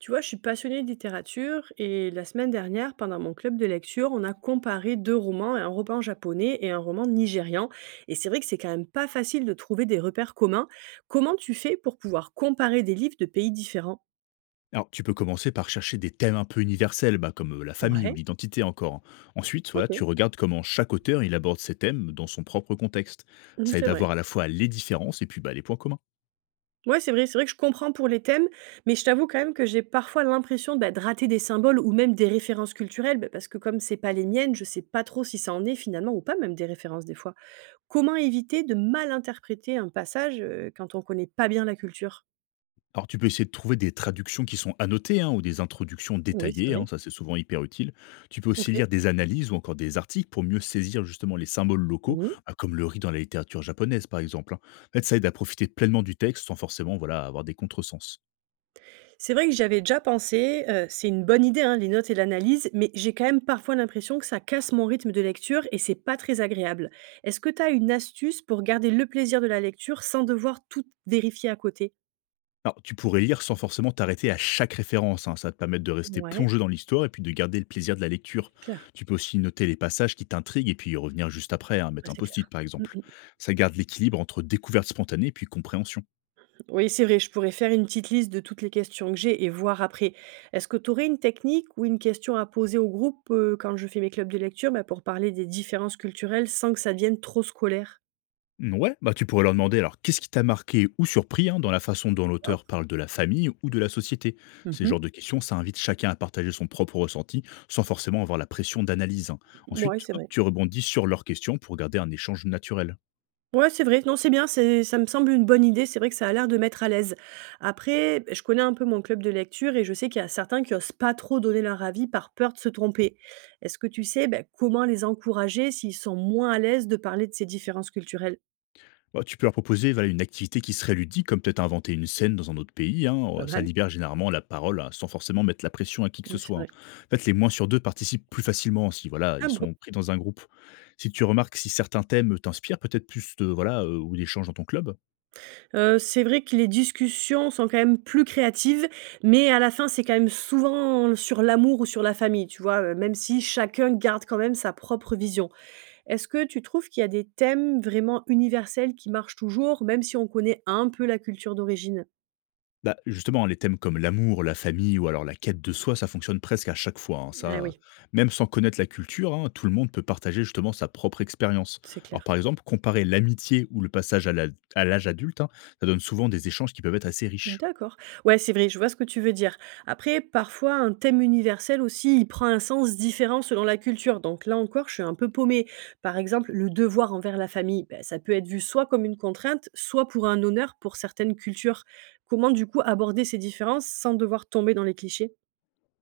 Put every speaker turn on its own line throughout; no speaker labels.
Tu vois, je suis passionnée de littérature et la semaine dernière, pendant mon club de lecture, on a comparé deux romans, un roman japonais et un roman nigérian. Et c'est vrai que c'est quand même pas facile de trouver des repères communs. Comment tu fais pour pouvoir comparer des livres de pays différents?
Alors, tu peux commencer par chercher des thèmes un peu universels, bah, comme la famille ou
Ouais,
l'identité encore. Ensuite, voilà, tu
ok,
regardes comment chaque auteur il aborde ces thèmes dans son propre contexte.
mhm,
Ça
c'est
aide à
vrai.
voir à la fois les différences et puis bah, les points communs.
Ouais, c'est vrai que je comprends pour les thèmes, mais je t'avoue quand même que j'ai parfois l'impression, bah, de rater des symboles ou même des références culturelles, bah, parce que comme c'est pas les miennes, je sais pas trop si ça en est finalement ou pas même des références des fois. Comment éviter de mal interpréter un passage quand on connaît pas bien la culture?
Alors, tu peux essayer de trouver des traductions qui sont annotées hein, ou des introductions
Oui, c'est
détaillées,
vrai.
hein, ça c'est souvent hyper utile. Tu peux aussi
OK.
lire des analyses ou encore des articles pour mieux saisir justement les symboles locaux,
Mmh.
bah, comme le riz dans la littérature japonaise par exemple, hein. En fait, ça aide à profiter pleinement du texte sans forcément voilà, avoir des contresens.
C'est vrai que j'avais déjà pensé, c'est une bonne idée, hein, les notes et l'analyse, mais j'ai quand même parfois l'impression que ça casse mon rythme de lecture et c'est pas très agréable. Est-ce que tu as une astuce pour garder le plaisir de la lecture sans devoir tout vérifier à côté?
Alors, tu pourrais lire sans forcément t'arrêter à chaque référence, hein. Ça va te permettre de rester
Ouais,
plongé dans l'histoire et puis de garder le plaisir de la lecture.
c'est clair.
Tu peux aussi noter les passages qui t'intriguent et puis y revenir juste après, hein, mettre
Ouais,
un
c'est
post-it
clair.
par
Mmh.
exemple. Ça garde l'équilibre entre découverte spontanée et puis compréhension.
Oui, c'est vrai, je pourrais faire une petite liste de toutes les questions que j'ai et voir après. Est-ce que tu aurais une technique ou une question à poser au groupe quand je fais mes clubs de lecture, bah, pour parler des différences culturelles sans que ça devienne trop scolaire?
Ouais, bah tu pourrais leur demander alors qu'est-ce qui t'a marqué ou surpris hein, dans la façon dont
D'accord.
l'auteur parle de la famille ou de la société. Ces
Mhm.
genres de questions, ça invite chacun à partager son propre ressenti sans forcément avoir la pression d'analyse, hein.
Ouais,
Ensuite,
c'est
hop,
vrai.
tu rebondis sur leurs questions pour garder un échange naturel.
Ouais, c'est vrai. Non, c'est bien. C'est, ça me semble une bonne idée. C'est vrai que ça a l'air de mettre à l'aise. Après, je connais un peu mon club de lecture et je sais qu'il y a certains qui osent pas trop donner leur avis par peur de se tromper. Est-ce que tu sais, ben, comment les encourager s'ils sont moins à l'aise de parler de ces différences culturelles?
Bah, tu peux leur proposer voilà, une activité qui serait ludique, comme peut-être inventer une scène dans un autre pays, hein.
Pas
Ça
mal.
libère généralement la parole hein, sans forcément mettre la pression à qui que ce
Ouais, c'est
soit, hein.
vrai.
En fait, les moins sur deux participent plus facilement si voilà,
Ah
ils
bon?
sont pris dans un groupe. Si tu remarques si certains thèmes t'inspirent, peut-être plus de, voilà, ou d'échanges dans ton club.
C'est vrai que les discussions sont quand même plus créatives, mais à la fin, c'est quand même souvent sur l'amour ou sur la famille, tu vois? Même si chacun garde quand même sa propre vision. Est-ce que tu trouves qu'il y a des thèmes vraiment universels qui marchent toujours, même si on connaît un peu la culture d'origine?
Bah, justement, les thèmes comme l'amour, la famille ou alors la quête de soi, ça fonctionne presque à chaque fois, hein,
Ah
ça,
oui,
même sans connaître la culture, hein, tout le monde peut partager justement sa propre expérience.
c'est
Alors,
clair.
par exemple, comparer l'amitié ou le passage à à l'âge adulte, hein, ça donne souvent des échanges qui peuvent être assez riches.
D'accord. Ouais, c'est vrai, je vois ce que tu veux dire. Après, parfois, un thème universel aussi, il prend un sens différent selon la culture. Donc là encore, je suis un peu paumée. Par exemple, le devoir envers la famille, ben, ça peut être vu soit comme une contrainte, soit pour un honneur pour certaines cultures. Comment du coup aborder ces différences sans devoir tomber dans les clichés?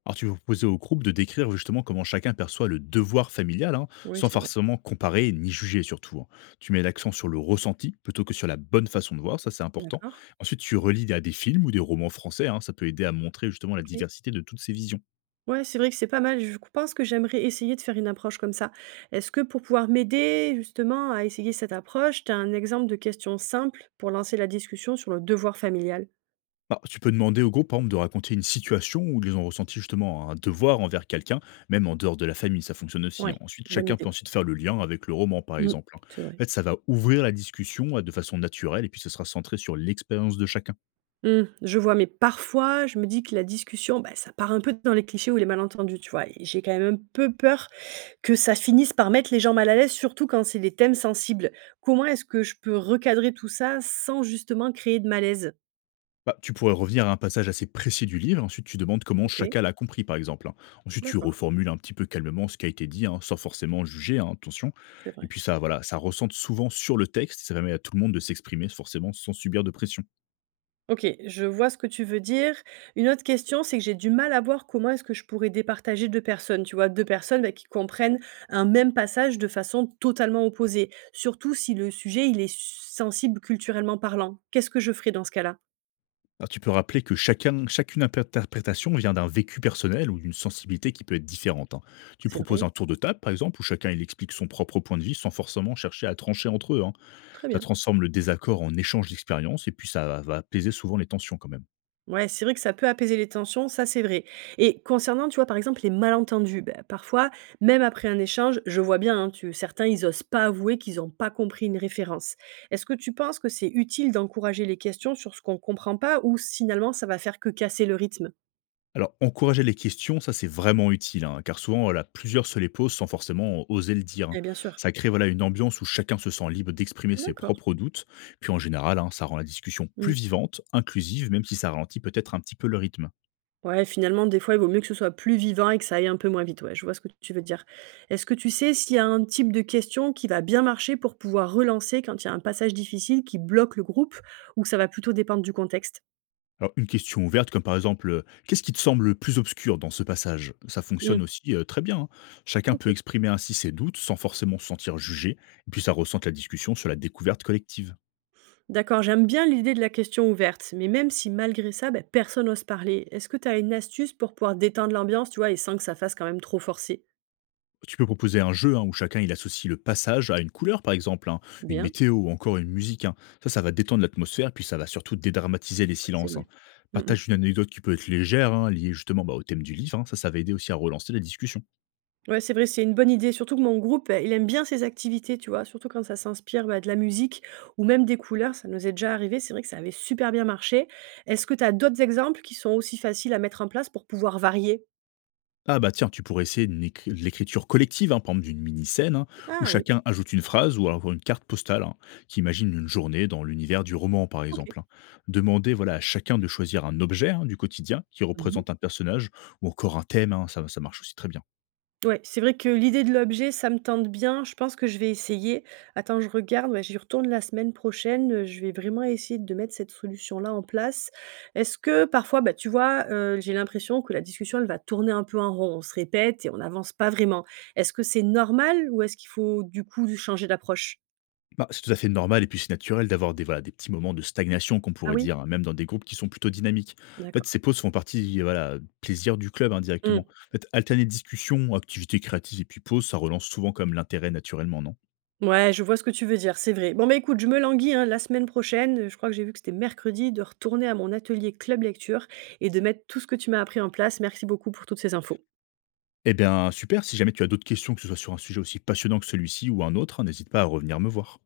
Alors, tu vas proposer au groupe de décrire justement comment chacun perçoit le devoir familial, hein,
Oui,
sans
c'est vrai.
forcément comparer ni juger surtout, hein. Tu mets l'accent sur le ressenti plutôt que sur la bonne façon de voir, ça c'est important.
D'accord.
Ensuite, tu relis à des films ou des romans français, hein, ça peut aider à montrer justement la
Ok.
diversité de toutes ces visions.
Ouais, c'est vrai que c'est pas mal. Je pense que j'aimerais essayer de faire une approche comme ça. Est-ce que pour pouvoir m'aider justement à essayer cette approche, tu as un exemple de question simple pour lancer la discussion sur le devoir familial?
Bah, tu peux demander au groupe, par exemple, de raconter une situation où ils ont ressenti justement un devoir envers quelqu'un, même en dehors de la famille, ça fonctionne aussi, hein.
Ouais,
Ensuite,
bonne
chacun
idée.
peut ensuite faire le lien avec le roman, par
Mmh,
exemple, hein.
c'est
En
vrai.
fait, ça va ouvrir la discussion de façon naturelle et puis ce sera centré sur l'expérience de chacun.
Mmh, je vois, mais parfois, je me dis que la discussion, bah, ça part un peu dans les clichés ou les malentendus, tu vois. Et j'ai quand même un peu peur que ça finisse par mettre les gens mal à l'aise, surtout quand c'est des thèmes sensibles. Comment est-ce que je peux recadrer tout ça sans justement créer de malaise?
Bah, tu pourrais revenir à un passage assez précis du livre, ensuite tu demandes comment
Ok,
chacun l'a compris, par exemple, hein. Ensuite, tu
d'accord,
reformules un petit peu calmement ce qui a été dit, hein, sans forcément juger, hein, attention.
c'est
Et
vrai.
puis ça, voilà, ça ressente souvent sur le texte, ça permet à tout le monde de s'exprimer, forcément, sans subir de pression.
OK, je vois ce que tu veux dire. Une autre question, c'est que j'ai du mal à voir comment est-ce que je pourrais départager 2 personnes, tu vois? Deux personnes, bah, qui comprennent un même passage de façon totalement opposée, surtout si le sujet, il est sensible culturellement parlant. Qu'est-ce que je ferais dans ce cas-là?
Alors, tu peux rappeler que chacun, chacune interprétation vient d'un vécu personnel ou d'une sensibilité qui peut être différente, hein. Tu
C'est
proposes
vrai,
un tour de table, par exemple, où chacun il explique son propre point de vue sans forcément chercher à trancher entre eux, hein.
très
Ça
bien.
transforme le désaccord en échange d'expériences et puis ça va apaiser souvent les tensions quand même.
Ouais, c'est vrai que ça peut apaiser les tensions, ça c'est vrai. Et concernant, tu vois, par exemple, les malentendus, bah, parfois, même après un échange, je vois bien, hein, certains, ils osent pas avouer qu'ils n'ont pas compris une référence. Est-ce que tu penses que c'est utile d'encourager les questions sur ce qu'on comprend pas ou finalement ça va faire que casser le rythme?
Alors, encourager les questions, ça c'est vraiment utile, hein, car souvent, voilà, plusieurs se les posent sans forcément oser le dire, hein.
Eh bien sûr.
Ça crée voilà, une ambiance où chacun se sent libre d'exprimer ses
D'accord.
propres doutes. Puis en général, hein, ça rend la discussion plus
Mmh.
vivante, inclusive, même si ça ralentit peut-être un petit peu le rythme.
Ouais, finalement, des fois, il vaut mieux que ce soit plus vivant et que ça aille un peu moins vite. Ouais, je vois ce que tu veux dire. Est-ce que tu sais s'il y a un type de question qui va bien marcher pour pouvoir relancer quand il y a un passage difficile qui bloque le groupe ou que ça va plutôt dépendre du contexte?
Alors, une question ouverte, comme par exemple, qu'est-ce qui te semble le plus obscur dans ce passage? Ça
Mmh,
fonctionne aussi très bien, hein. Chacun peut
OK.
exprimer ainsi ses doutes sans forcément se sentir jugé, et puis ça ressente la discussion sur la découverte collective.
D'accord, j'aime bien l'idée de la question ouverte, mais même si malgré ça, ben, personne n'ose parler, est-ce que tu as une astuce pour pouvoir détendre l'ambiance, tu vois, et sans que ça fasse quand même trop forcé?
Tu peux proposer un jeu hein, où chacun il associe le passage à une couleur, par exemple, hein, une
Bien,
météo ou encore une musique, hein. Ça va détendre l'atmosphère, puis ça va surtout dédramatiser les
ouais, c'est
silences, hein.
vrai. Mm, mm.
Partage une anecdote qui peut être légère, hein, liée justement bah, au thème du livre, hein. Ça va aider aussi à relancer la discussion.
Ouais, c'est vrai, c'est une bonne idée. Surtout que mon groupe, il aime bien ces activités, tu vois? Surtout quand ça s'inspire, bah, de la musique ou même des couleurs, ça nous est déjà arrivé. C'est vrai que ça avait super bien marché. Est-ce que tu as d'autres exemples qui sont aussi faciles à mettre en place pour pouvoir varier?
Ah bah tiens, tu pourrais essayer une de l'écriture collective, hein, par exemple d'une mini-scène, hein, où
Ah oui,
chacun ajoute une phrase ou alors une carte postale hein, qui imagine une journée dans l'univers du roman, par
OK.
exemple, hein. Demander voilà, à chacun de choisir un objet hein, du quotidien qui
Mmh.
représente un personnage ou encore un thème, hein, ça marche aussi très bien.
Ouais, c'est vrai que l'idée de l'objet, ça me tente bien. Je pense que je vais essayer. Attends, je regarde. Ouais, j'y retourne la semaine prochaine. Je vais vraiment essayer de mettre cette solution-là en place. Est-ce que parfois, bah, tu vois, j'ai l'impression que la discussion, elle va tourner un peu en rond. On se répète et on n'avance pas vraiment. Est-ce que c'est normal ou est-ce qu'il faut du coup changer d'approche?
Bah, c'est tout à fait normal et puis c'est naturel d'avoir des, voilà, des petits moments de stagnation qu'on
Ah
pourrait
oui.
dire, hein, même dans des groupes qui sont plutôt dynamiques. En fait,
D'accord.
ces pauses font partie voilà, plaisir du club indirectement. En fait, alterner discussion, activité créative et puis pause, ça relance souvent comme l'intérêt naturellement, non?
Ouais, je vois ce que tu veux dire, c'est vrai. Bon, bah, écoute, je me languis, hein, la semaine prochaine, je crois que j'ai vu que c'était mercredi, de retourner à mon atelier Club Lecture et de mettre tout ce que tu m'as appris en place. Merci beaucoup pour toutes ces infos.
Eh bien, super, si jamais tu as d'autres questions, que ce soit sur un sujet aussi passionnant que celui-ci ou un autre, hein, n'hésite pas à revenir me voir.